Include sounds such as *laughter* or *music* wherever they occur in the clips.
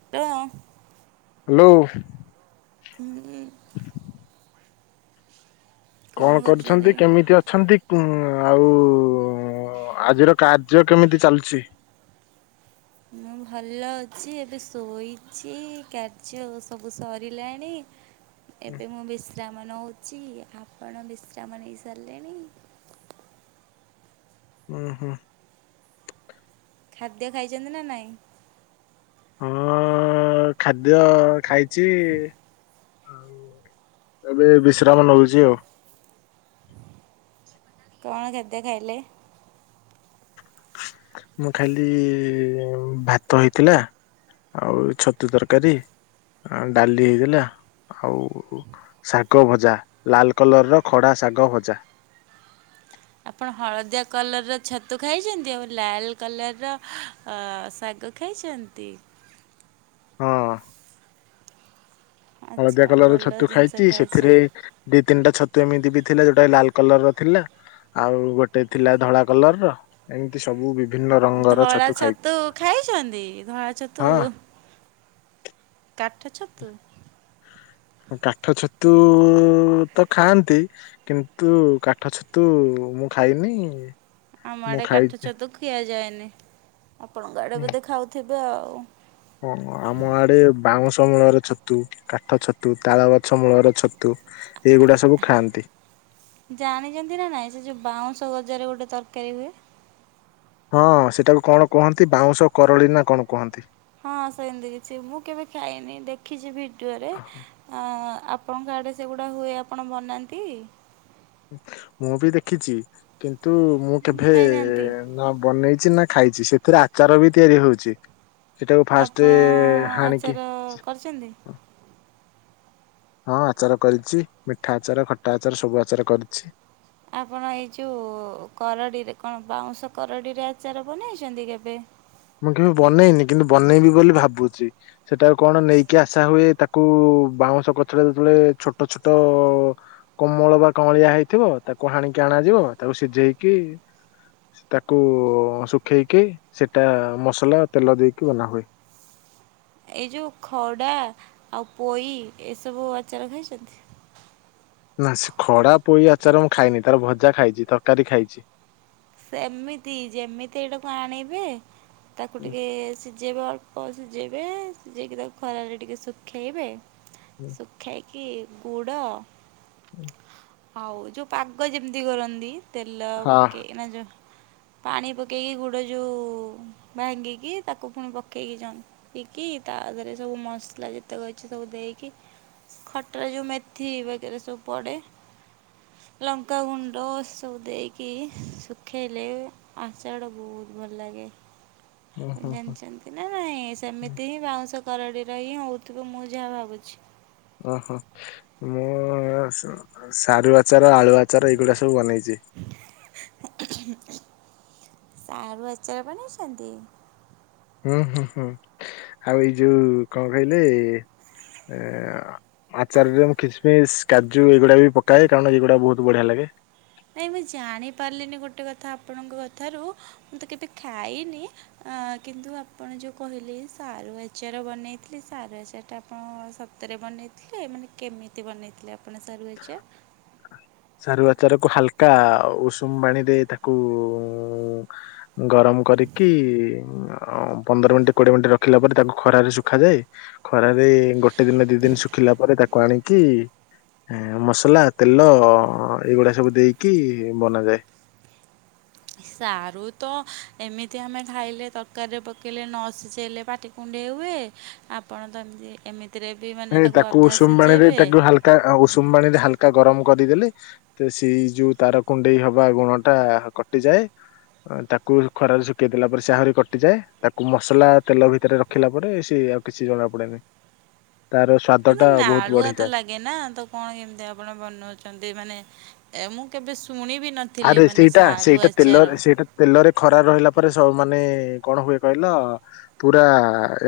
*inaudible* Hello ହୁଁ। କଣ କରୁଛନ୍ତି କେମିତି ଅ ଅଛନ୍ତି ଉ ଆଉ ଆଜିର କାର୍ଯ୍ୟ କେମିତି ଚାଲୁଚି? ମୁଁ ଭଲ ଅଛି ଏବେ ଶୋଇଚି। କାର୍ଯ୍ୟ ସବୁ ସରିଲାଣି ଉଁ ଏବେ ମୁଁ ବିଶ୍ରାମ ନଉଛି ଆପଣ ବିଶ୍ରାମ ନେଇ ସାରିଲେଣି? ଉଁ ହୁଁ। ଖାଦ୍ୟ ଖାଇଚନ୍ତି ନା ନାଇଁ? ହଁ ଖାଦ୍ୟ ଖାଇଚି। ଏବେ ବିଶ୍ରାମ ନଉଚି ଆଉ। କଣ ଖାଦ୍ୟ ଖାଇଲେ? ମୁଁ ଖାଲି ଭାତ ହେଇଥିଲା ଆଉ ଛତୁ ତରକାରୀ ଡାଲି ହେଇଥିଲା ଆଉ ଶାଗ ଭଜା ଲାଲ କଲର ର ଖଡା ଶାଗ ଭଜା। ଆପଣ ହଳଦିଆ କଲର୍ ର ଛତୁ ଖାଇଚନ୍ତି ଆଉ ଲାଲ କଲର୍ ର ଅ ଶାଗ ଖାଇଚନ୍ତି? ହଁ। ଆଚ୍ଛା ହଳଦିଆ କଲର ଭଲ ଛତୁ ଜିନିଷ ଖାଇଚି ସେଥିରେ ଖାଇଛନ୍ତି ଦି ତିନିଟା ଛତୁ ଏମିତି ବି ଥିଲା ଯୋଉଟା ଲାଲ କଲର ର ଥିଲା। ଆଉ ଗୋଟେ ଥିଲା ଧଳା କଲର ର ଏମିତି ସବୁ ବିଭି ଧଳା ଛତୁ ଖାଇଛନ୍ତି ଧଳା ଛତୁ ହଁ କାଠ ଛତୁ। କାଠ ଛତୁ ତ ଖାଆନ୍ତି। କିନ୍ତୁ କାଠ ଛତୁ ମୁଁ ଖାଇନି। ଆମ ମୁଁ ଆଡେ କାଠ ଖାଇଛି ଛତୁ ଖିଆଯାଏନି, ଆପଣଙ୍କ ଆଡେ ବୋଧେ ଖାଉଥିବେ ଆଉ। ହଁ, ଆମ ଆଡେ ବାଉଁଶ ମୂଳରେ ଛତୁ କାଠ ଛତୁ, ତାଳ ଗଛ ମୂଳର ଛତୁ, ଏଇଗୁଡା ସବୁ ଖାଆନ୍ତି। ଜାଣିଛନ୍ତି ନା ନାଇଁ ସେ ଯୋଉ ବାଉଁଶ ଗଜାରେ ଗୋଟେ ତରକାରୀ ହୁଏ। ହଁ, ସେଟାକୁ କଣ କୁହନ୍ତି ବାଉଁଶ କରଳି ନା କଣ କୁହନ୍ତି। ହଁ, ସେମିତି କିଛି ମୁଁ କେବେ ଖାଇନି, ଦେଖିଛି ଭିଡିଓରେ, ଆ ଆପ୍ ଆପଣଙ୍କ ଆଡ଼େ ସେଗୁଡ଼ା ହୁଏ ଆପଣ ବନାନ୍ତି? ମୁଁ ବି ଦେଖିଛି କିନ୍ତୁ ମୁଁ କେଭେ ଖାଇନାହାନ୍ତି? ନା ବନେଇଛି ନା ଖାଇଛି ସେଥିରେ ଆଚାର ବି ତିଆରି ହଉଛି। ସେଟାକୁ ଫାଷ୍ଟ ଆପଣ ହାଣିକି ଆଚାର କରିଛନ୍ତି? ହଁ, ଆଚାର କରିଛି, ମିଠା ଆଚାର, ଖଟା ଆଚାର ସବୁ ଆଚାର କରିଛି। ଆପଣ ଏଇ ଯେଉଁ କରଡ଼ିରେ କଣ ବାଉଁଶ କରଡ଼ିରେ ଆଚାର ବନେଇଛନ୍ତି କେବେ? ମୁଁ କେବେ ବନେଇନି କିନ୍ତୁ ବନେଇବି ବୋଲି ଭାବୁଛି, ସେଟା କୁ କଣ ନେଇକି ଆଶା ହୁଏ, ତା ତା କୁ ବାଉଁଶ କଛରେ ଯେତଳେ ଛୋଟ ଛୋଟ କୋମଳ ବା କଁଳିଆ ହେଇଥିବ, ତାକୁ ହାଣିକି ଆଣାଯିବ ତାକୁ ସିଝେଇକି ତାକୁ ଶୁଖେଇକି ସେଟା ମସଲା ତେଲ ଦେଇକି ବନାହୁୁଏ। ଏଇ ଯଉ ଖଡ଼ା, ଆଉ ପୋଇ ଏସବୁ ଆଚାର ଖାଇଛନ୍ତି? ନା ସେ ଖଡା ପୋଇ ଆଚାର ମୁଁ ଖାଇନି ତାର ଭଜା ଖାଇଛି, ତରକାରୀ ଖାଇଛି। ସେମିତି ଯେମିତି ଏଇଟାକୁ ଆଣିବେ ତାକୁ ଟିକେ ସି ସି ଯେଇବେ ଅଳ୍ପ ସିଝେଇବେ ସିଝେଇକି ତାକୁ ଖରାରେ ଟିକେ ଶୁଖେଇବେ, ସୁକ ଖେଇକି ପୁଡ଼ *inaudible* ହଉ ଯୋଉ ପାଗ ଯେମିତି କରନ୍ତି ତେଲ ହଁ। ପକେଇ ନା ଯୋଉ ପାଣି ପକେଇକି ଗୁଡ଼ ଯୋଉ ଭାଙ୍ଗିକି ତାକୁ ପୁଣି ପକେଇକି ଯଅନ୍ତ ନ୍ତିକି ତା ଦେହରେ ସବୁ ମସଲା ଯେତକ ଅଛି ସବୁ ଦେଇକି ଖଟରେ ଯୋଉ ମେଥି ବଗେ ରେ ସବୁ ପଡେ। ଲଙ୍କା ଗୁଣ୍ଡ ସଵୁ ଦେଇକି ସୁଖେଇଲେ ଆଚାଡ଼ ବହୁତ ଭଲ୍‌ଲାଗେ। ଆଉ ଜାଣିଛନ୍ତି ନା ନାଇଁ, ସେମିତି ହିଁ ବାଉଁଶ କରଡିର ହିଁ ହଉଥିବ ମୁଁ ଯାହା ଭାବୁଛି। ଓ ହୋ। ମୁଁ ସ୍ ସାରୁ ଆଚାର ଆଳୁ ଆଚାର ଏଇଗୁଡା ସବୁ ବନେଇଛି। *inaudible* ସାରୁ ଆଚାର ବନେଇଛନ୍ତି? ହୁଁ ହୁଁ ହୁଁ ଆଉ ଏଇ ଯୋଉ କଣ କହିଲେ, ଅ ଆଚାରରେ ମୁଁ କିସମିସ୍ କାଜୁ ଏଗୁଡ଼ା ବି ପକାଏ କାରଣ ଏଗୁଡା ବହୁତ ବଢିଆ ଲାଗେ। ନାଇଁ ମୁଁ ଜାଣିପାରିଲିନି ଗୋଟେ କଥା ଆପଣଙ୍କ କଥାରୁ ମୁଁ ତ କେବେ ଖାଇନି। କିନ୍ତୁ ଆପଣ ଯୋଉ କହିଲେ ସାରୁ ଆଚାର ବନେଇଥିଲେ ସାରୁ ଆଚାରଟା ଆପଣ ସ ହାତରେ ବନେଇଥିଲେ, ମାନେ କେମିତି ବନେଇଥିଲେ ଆପଣ ସାରୁ ଆଚାର? ସାରୁ ଆଚାର କୁ ହାଲକା ଉଷୁମ ପାଣି ରେ ତାକୁ ଗରମ କରିକି ଅ ପନ୍ଦରମିନିଟ କୋଡିଏମିନିଟ୍ ରଖିଲା ପରେ ତାକୁ ଖରାରେ ଶୁଖାାଯାଏ। ଖରାରେ ଗୋଟେ ଦିନ ଦି ଦିନି ଶୁଖିଲା ପରେ ତାକୁ ଆଣିକି ଆ ମସଲା, ତେଲ ଏଇଗୁଡା ସବୁ ଦେଇକି ବନାଯାଏ। ସାରୁ ତ ଏମିତି ଆମେ ଖାଇଲେ ତରକାରୀରେ ପକେଇଲେ ନ ସିଝେଇଲେ ପାଟି କୁଣ୍ଡେଇ ହୁଏ, ଆପଣ ତ ଏମିତି ଏମିତିରେ ବି ଏ ମାନେ ତାକୁ ଅଧା ଉଷୁମ ପାଣିରେ ସିଝାଇବେ। ତାକୁ ହାଲକା ଉଷୁମ ପାଣି ରେ ହାଲକା ଗରମ କରିଦେଲି ତ ସେଇ ଯୋଉ ତାର କୁଣ୍ଡେଇ ହବା ଗୁଣଟା କଟିଯାଏ। ତାକୁ ଖରାରେ ଶୁଖେଇଦେଲା ପରେ ସେ ଆହୁରି କଟିଯାଏ ତାକୁ ମସଲା ତେଲ ଭିତରେ ର ଖିଲା ପରେ ସିଏ ଆଉ କିଛି ଜଣା ପଡେନି। ତାର ସ୍ୱା କିନ୍ତୁ ନାଳୁଆ ତ ଲାଗ୍ ଏ ନା ତ କଣ କେମିତି ଆପଣ ବନଉଛନ୍ତି ମାନେ ଏ ମୁଁ କେବେ ଶୁଣିବି ନ ଆରେ ସେଇଟା ସେଇଟା ତେଲ ସେଇଟା ତେଲରେ ଖରା ରହିଲା ପରେ ସବୁ ମାନେ କଣ ହୁଏ କହିଲ ପୁରା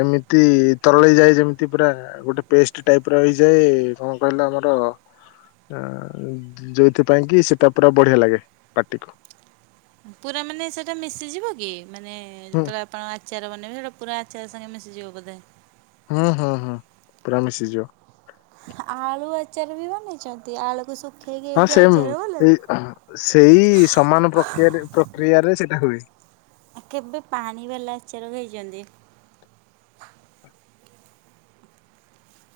ଏମିତି ତରଳେଇ ଯାଏ ଯେମିତି ପୁରା ଗୋଟେ ପେଷ୍ଟ ଟାଇପ ର ହେଇଯାଏ କଣ କହିଲା ଆମର ଯୋଉଥିପାଇଁ କି ସେଟା ପୁରା ବଢିଆ ଲାଗେ ପାଟିକୁ। ପୁରା ମାନେ ସେଟା ମିଶିଯିବ କି ମାନେ ହୁଁ ଯେତେବେଳେ ଆପଣ ଆଚାର ବନେଇବେ ସେଇଟା ପୁରା ଆଚାର ସାଙ୍ଗେ ମିସିଯିବ ବୋଧେ। ହୁଁ ହୁଁ ହୁ ପୁରା ମିଶିଯିବ। ଆଳୁ ଆଚାର ବି ବନେଇଛନ୍ତି ଆଳୁକୁ ଶୁଖେଇକି ହଁ ଏମ ସେମ୍ ଆଚାର ବନା ଏଇ ସେଇ ସମାନ ପକ୍ରିୟାରେ ପ୍ରକ୍ରିୟାରେ ସେଇଟା ହୁଏ। ଆ କେବେ ପାଣି ବାଲା ଆଚର ଖାଇଛନ୍ତି? *inaudible*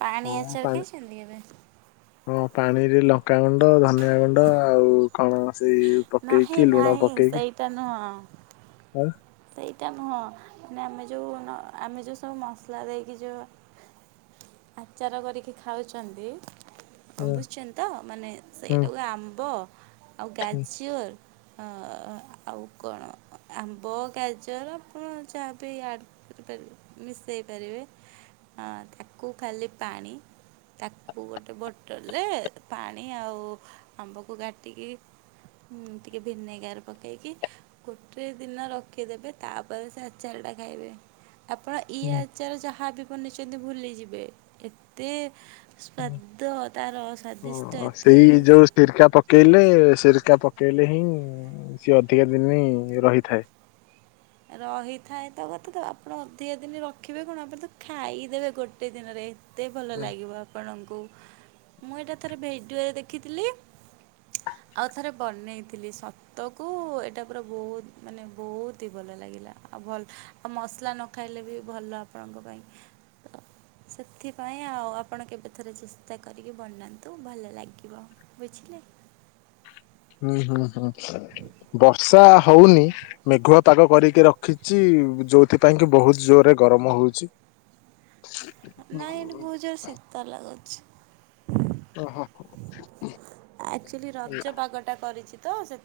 ପାଣି ହଁ ଆଚାର ପାଣି ଖାଇଛନ୍ତି କେବେ? ହଁ ପାଣିରେ ଲଙ୍କାଗୁଣ୍ଡ, ଧନିଆଗୁଣ୍ଡ ଆଉ କଣ ସେଇ ପକେଇ ନାହିଁ କି ଲୁଣ ନାହିଁ ପକେଇ କି ସେଇଟା ନୁହଁ ଆଁ ସେଇଟା ନୁହଁ ମାନେ ଯୋଉଁ ଆମେ ଯେଉଁ ସବୁ ମସଲା ଦେଇକି ଯେଉଁ ଆଚାର କରିକି ଖାଉଚନ୍ତି। ହୁଁ ଅମ୍ବୁଚନ୍ତି ତ ମାନେ ହୁଁ ସେଇଟାକୁ ଆମ୍ବ ଆଉ ହୁଁ ଗାଜର ଆ ଆଉ କଣ ଆମ୍ବ? ଗାଜର ଆପଣ ଯାହାବି ଆଡ଼୍ କରିପାରିବେ ମିଶେଇ ପାରିବେ। ହଁ ତାକୁ ଖାଲି ପାଣି ତାକୁ ଗୋଟେ ବୋଟଲରେ ପାଣି ଆଉ ଆମ୍ବକୁ କାଟିକି ମୁଁ ଟିକେ ଭିନେଗାର ପକେଇକି ଗୋଟେ ଦିନ ରଖ ରଖିଦେବେ ତାପରେ ସେ ଆଚାରଟା ଖାଇବେ ଆପଣ ଇଏ ହୁଁ ଆ ଆଚାର ଯାହା ବି ବନେଇଚନ୍ତି ଭୁଲି ଯିବେ ଏତେ ହୁଁ। ସ୍ବାଦ ତାର ସ୍ଵାଦିଷ୍ଟ ଏତେ ସିରିକା ପକେଇଲେ ସିରିକା ପକେଇଲେ ହିଁ ସିଏ ଅଧିକା ଦିନ ରହିଥାଏ। ରହିଥାଏ ତ କଥା ତ ଆପଣ ଅଧିକା ଦିନ ରଖିବେ କଣ ଆପଣ ତ ଖାଇଦେବେ ଗୋଟେ ଦିନରେ। ଏତେ ଭଲ ହୁଁ ଲାଗିବ ଆପଣଙ୍କୁ ମୁଁ ଏଟା ଥରେ ଭିଡ଼ିଓରେ ଦେଖିଥିଲି। ଆଉ ଥରେ ବନେଇଥିଲି ସତକୁ ଏଟା ପୁରା ବହୁତ ମାନେ ବହୁତ ଇତି ଭଲ ଲାଗିଲା ଆଉ ଭଲ ଆଉ ମସଲା ନ ଖାଇଲେ ବି ଭଲ ଆପଣଙ୍କ ପାଇଁ। ସେଥିପାଇଁ ଆଉ ଆପଣ କେବେଥରେ ଚେଷ୍ଟା କରିକି ବନାନ୍ତୁ ଭଲ ଲାଗିବ। ବୁଝିଲେ। ବର୍ଷା ହଉନି। ମେଘୁଆ ପାଗ କରିକି ରଖିଚି ଯୋଉଥିପାଇଁ କି ବହୁତ ଜୋରରେ ଗରମ ହଉଚି। *inaudible* ନାଇ ଏଠି ବହୁତ ଜୋରେ ଶୀତ ଲାଗୁଛି। ଓହୋ ଆକ୍ଚୁଆଲି ହୁଁ ରଜ ପାଗ ଟା କରିଚି ତ ସେ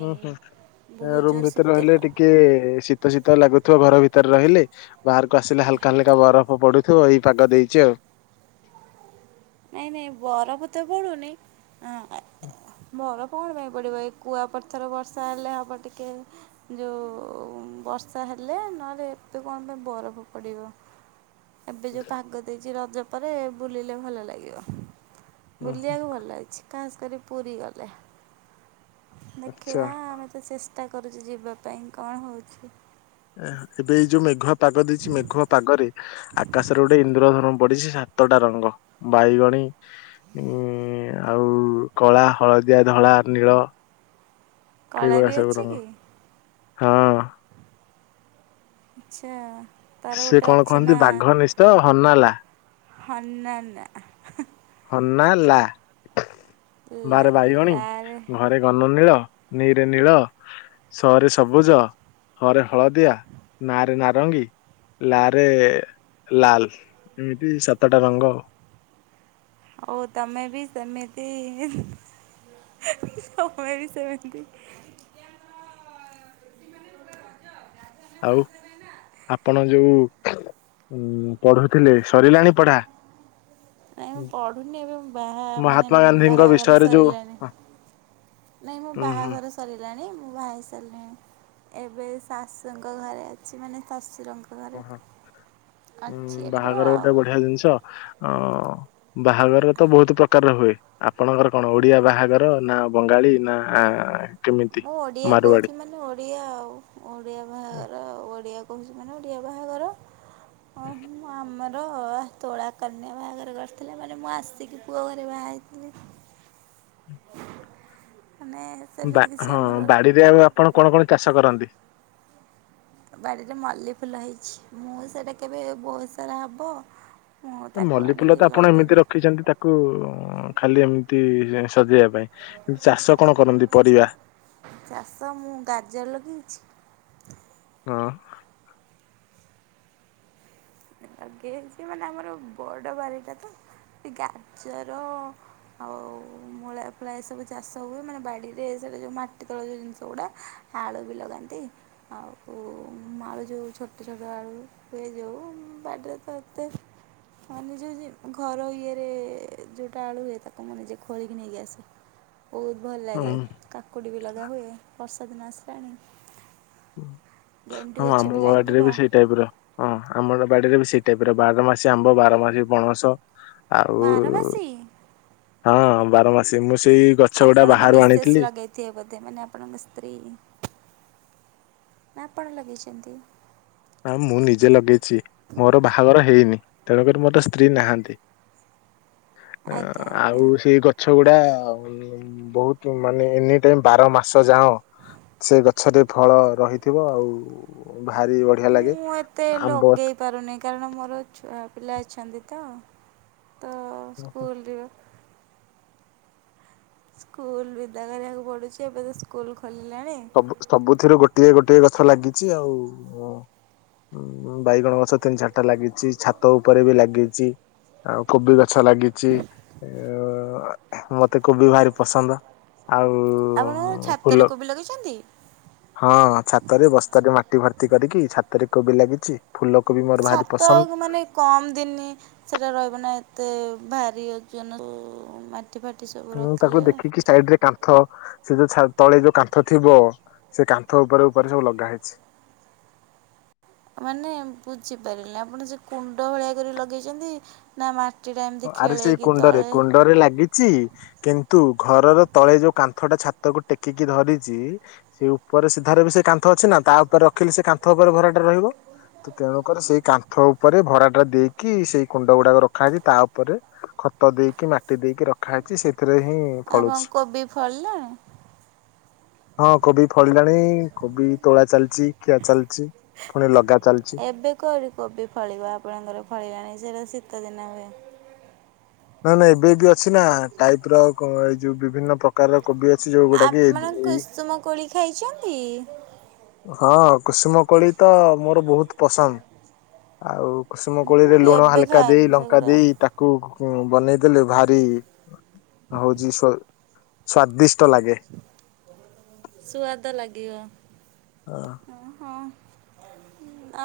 ଉଁ ହୁଁ ରୁମ୍ ଭିତରେ ଶୀତ ରହିଲେ ଲା ଟିକେ ଶୀତ୍ ଶୀତ ଶୀତ ଲାଗୁଥିବ ଘର ଭିତରେ ରହିଲେ ବାହାରକୁ ଆସିଲେ ହାଲକା ହାଲକା ବରଫ ହଁ ପଢୁଥିବ ଏଇ ପାଗ ଦେଇଚି ଆଉ। ନାଇଁ ନାଇଁ ବରଫ ତ ପଡୁନି ହଁ ବରଫ କଣ ପାଇଁ ପଡ଼ିବ ଏ କୁଆପଥର ବର୍ଷା ହେଲେ ହବ ଟିକେ। ଯୋଉ ବର୍ଷା ହେଲେ ନହେଲେ ଏତେ କଣ ପାଇଁ ବରଫ ପଡ଼ିବ। ଏବେ ଯୋଉ ପାଗ ଦେଇଚି ରଜ ପରେ ବୁଲିଲେ ଭଲ ଲାଗିବ। ଉହୁଁ, ବୁଲିବାକୁ ଭଲ ଅଛି ଖାସ୍ କରି ପୁରୀ ଗଲେ। ଆଚ୍ଛା ଦେଖିବା ଆମେ ତ ଚେଷ୍ଟା କରୁଛୁ ଯିବା ପାଇଁ କଣ ହଉଛି। ଏବେ ଏଇ ଯୋଉ ମେଘୁଆ ପାଗ ଦେଇଛି ମେଘୁଆ ପାଗରେ ଆକାଶରେ ଗୋଟେ ଇନ୍ଦ୍ରଧନୁ ପଡିଛି ସାତଟା ରଙ୍ଗ ବାଇଗଣୀ- ଉଁ ଆଉ କଳା, ହଳଦିଆ, ଧଳା, ନୀଳ ଏହି କଳା ଭଳିଆ ବି ସବୁ ଅଛି ରଙ୍ଗ କି ହଁ। ଆଚ୍ଛା। ତାର ସେ ଗୋଟେ କଣ ଅଛି କହନ୍ତି ବାଘ ନିିଶ ହନାଲା? ହନାନା। ହ ନା ଲା ଲା ବାରେ ବାଇଗଣୀ ଲାରେ ଘ ରେ ଘନନୀଳ ନୀ ରେ ନୀଳ ସ ରେ ସବୁଜ ହ ରେ ହଳଦିଆ ନା ରେ ନାରଙ୍ଗୀ। ଲା ରେ ଲାଲ୍ ଏମିତି ସାତଟା ରଙ୍ଗ। ଆଉ ତମେ ବି ସେମିତି ତମେ ବି ସେମିତି। ଆଉ ଆପଣ ଯୋଉ- ଉଁ ପଢୁଥିଲି ସରିଲାଣି ପଢ଼ା? ନାଇ ମୁଁ ପଢୁନି ଏବେ ବାହା ମାନେ ମହାତ୍ମା ଗାନ୍ଧୀଙ୍କ ବାହାଘର ବିଷୟରେ ଯୋଉ ସରିଲାଣି। ନାଇ ମୁଁ ଉଁ ହୁଁ ବାହାଘର ସରିଲାଣି ମୁଁ ବାହା ସାରିଲିଣି ଏବେ ଶାଶୁଙ୍କ ଘରେ ଅଛି ମାନେ ଶଶୁରଙ୍କ ଘରେ। ଓହ ଉଁ ଅଛି ଏବେ ବାହାଘର ଆଉ। ଗୋଟେ ବଢିଆ ଜିନିଷ ଅ ବାହାଘର ତ ବହୁତ ପ୍ରକାର ର ହୁଏ। ଆପଣଙ୍କର କଣ ଓଡିଆ ବାହାଘର ନା ବଙ୍ଗାଳୀ ନା କେମିତି? ମୁଁ ଓଡିଆ ମାରୁଆଡି କହୁଛି ମାନେ ଓ ଓଡ଼ିଆ ଆଉ ଓଡ଼ିଆ ବାହାଘର ଆଉ ଓଡ଼ିଆ କହୁଛି ମାନେ ଓଡ଼ିଆ ବାହାଘର। ହଁ ମୁଁ ଆମର ତୋଳା କନ୍ୟା ବାହାଘରେ କରିଥିଲି ମାନେ ମୁଁ ଆସିକି ପୁଅ ଘରେ ବାହା ହେଇଥିଲେ। ମାନେ ବା ସେମିତି କିଛି ହଁ ଆମର ବାଡିରେ ଆଉ ଆପଣ କଣ କଣ ଚାଷ କରନ୍ତି? ବାଡ଼ିରେ ମଲ୍ଲି ଫୁଲ ହେଇଛି ମୁଁ ସେଇଟା କେବେ ବହୁତ ସାରା ହବ ମୁଁ ତାକୁ ମଲ୍ଲି ଫୁଲ ଆଣିକି ତ ଆପଣ ଏମିତି ଲଗେଇବି ରଖିଛନ୍ତି ତା କୁ ଖାଲି ଏମିତି ସଜେଇବା ପାଇଁ କିନ୍ତୁ ଚାଷ କଣ କରନ୍ତି ପରିବା? ଚାଷ ମୁଁ ଗାଜର ଲଗେଇଛି। ହଁ। ଲଗେଇଛି ମାନେ ଆମର ବଡ଼ ବାରିଟା ତ ସେ ଗାଜର ଆଉ ମୂଳା ଫୁଳା ଏ ସବୁ ଚାଷ ହୁଏ ମାନେ ବାଡ଼ିରେ ସେଇଟା ଯେଉଁ ମାଟି ତଳ ଯେଉଁ ଜିନିଷ ଗୁଡ଼ା ଆଳୁ ବି ଲଗାନ୍ତି ଆଉ ଆଳୁ ଯେଉଁ ଛୋଟ ଛୋଟ ଆଳୁ ହୁଏ ଯେଉଁ ବାଡିରେ ତ ଏତେ ହଁ ନିଜର ଯଉ ଘର ଇଏରେ ଯେଉଁଟା ଆଳୁ ଇଏ ହେଇଥାଏ ତାକୁ ମୁଁ ନିଜେ ଖୋଳିକି ନେଇକି ଆସେ। ବହୁତ ଭଲ ଲାଗେ ହଁ କାକୁଡି ବି ଲଗା ହୁଏ ବର୍ଷା ଦିନ ଆସିଲାଣି। ଗେଣ୍ଡୁ ହଁ ଗଛ ଆମ ବି ଲାଗିବ ୱାର୍ଡିରେ ବି ସେଇ ଟାଇପ୍ ର। ହଁ ଆମର ବାଡିରେ ବି ସେଇ ଟାଇପ୍ ରେ ବାର ମାସି ଆମ୍ବ ବାର ମାସି ପଣସ। ଆଉ ବାରମାସୀ। ହଁ ବାରମାସି ମୁଁ ସେଇ ଗଛ ଗୁଡା ବାହାରୁ ଆଣିଥିଲି। ଦତେ ବୋଧେ ମାନେ ଆପଣଙ୍କ ସ୍ତ୍ରୀ ନା ଆପଣ ଲଗେଇଛନ୍ତି? ହଁ ମୁଁ ନିଜେ ଲଗେଇଛି ମୋର ବାହାଘର ହେଇନି ତେଣୁକରି ମୋର ସ୍ତ୍ରୀ ନାହାନ୍ତି। ଆଜ୍ଞା ଅ ଆଜ୍ଞା। ଆଉ ସେଇ ଗଛ ଗୁଡା ବହୁତ ମାନେ ଏନି ଟାଇମ୍ ବାର ମାସ ଯାଅ। ସେ ଗଛରେ ଫଳ ରହିଥିବ ଆଉ ଭାରି ବ ମୁଁ ଏତେ ଲଗେ ପାରୁନି କାରଣ ମୋର ଛୁଆ ପିଲା ଅଛନ୍ତି ତ ତ ସ୍କୁଲରୁ। ସ୍କୁଲ ବିଦା କରିବାକୁ ପଡୁଛି ଏବେ ତ ସ୍କୁଲ ଖୋଲିଲାଣି। ସବୁ ସବୁଥିରୁ ଗୋଟିଏ ଗୋଟିଏ ଗଛ ଲାଗିଛି ଆଉ। ଉଁ ବାଇଗଣ ଗଛ ତିନି ଚାରିଟା ଲାଗିଛି ଛାତ ଉପରେ ବି ଲାଗିଛି। ଆଉ କୋବି ଗଛ ଲାଗିଛି ମତେ କୋବି ଭାରି ପସନ୍ଦ। ଆଉ ଆପଣ ଛାତରେ ଫୁଲ କୋବି ଲଗେଇଛନ୍ତି? ହଁ ଛାତରେ ବସ୍ତାରେ ମାଟି ଭର୍ତ୍ତି କରିକି ଛାତରେ କୋବି ଲାଗିଛି। ଫୁଲ କୋବି ମୋର ଭାରି ପସନ୍ଦ। କମ ଦିନ ସେଟା ରହିବ ନା ଏତେ ଭାରି ଓଜନ। ମାଟି ଫାଟି ସବୁ। ମୁଁ ତାହାଠୁ ରଖିଲେ ଦେଖିକି ସାଇଡ ରେ କାନ୍ଥ ସେ ଯୋଉ ତଳେ ଯୋଉ କାନ୍ଥ ଥିବ ସେ କାନ୍ଥ ଉପରେ ଉପରେ ସବୁ ଲଗା ହେଇଛି। ମାନେ ବୁଝିପାରିଲେ ଆପଣ ସେ କୁଣ୍ଡ ଭଳିଆ କରି ଲଗେଇଛନ୍ତି। ନା ମାଟିଟା ଏମିତି ଖେଳେଇକି ତଳେ। ଘରେ ଲାଗିଛି। ଚି କିନ୍ତୁ ଘରର ତଳେ ଯୋଉ କାନ୍ଥ ଟା ଛାତକୁ ଟେକିକି ଧରିଛି। ସେ ଉପରେ ସିଧାରେ ବି ସେ କାନ୍ଥ ଅଛି ନା ତା ଉପରେ ରଖିଲି ସେ କାନ୍ଥ ଉପରେ ଭରାଟା ରହିବ। ତ ତେଣୁକର ସେଇ କାନ୍ଥ ଉପରେ ଭରାଟା ଦେଇକି ସେଇ କୁଣ୍ଡ ଗୁଡାକ ରଖାଯାଇଛି ତା ଉପରେ ଖତ ଦେଇକି ମାଟି ଦେଇକି ରଖା ହେଇଛି ସେଥିରେ ହିଁ ଆ ବ ଫଳୁଛି। କୋବି ଫଳିଲା? ହଁ କୋବି ଫଳିଲାଣି କୋବି ତୋଳା ଚାଲିଛି ଖିଆ ଚାଲିଛି ପୁଣି ଲଗା ଚାଲିଛି। କଲି କୋବି ଫଳିବା ଆପଣଙ୍କର ଫଳିଲାଣି ସେଇଟା ଶୀତଦିନ ହୁଏ। ନାଇଁ ନାଇଁ ଏବେ ବି ଅଛି ନା ଟାଇପ୍ ର ଏଇ ଯୋଉ ବିଭିନ୍ନ ପ୍ରକାରର କୋବି। ଅଛି ଯୋଉଗୁଡା କି ଆପଣ ଏଇ କୁସୁମ କୋଳି ଖାଇଛନ୍ତି। ହଁ କୁସୁମ କୋଳି ତ ମୋର ବହୁତ ପସନ୍ଦ। ଆଉ କୁଷୁମ ମୁଁ କୋଳିରେ ଲୁଣ କେବେ ହାଲକା ଦେଇ ଖାଇନି ଲଙ୍କା ସେଗୁଡା। ଦେଇ ତାକୁ ବନେଇଦେଲେ ଭାରି ହଉଛି ସ୍ଵାଦିଷ୍ଟ ଲାଗେ। ସୁଆଦ ଲାଗିବ। ହଁ ହଁ।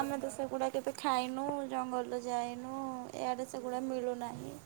ଆମେ ତ ସେଗୁଡ଼ା କେବେ ଖାଇନୁ ଜଙ୍ଗଲରେ ଯାଇନୁ ଏଆଡ଼େ ସେଗୁଡ଼ା ମିଳୁନାହିଁ।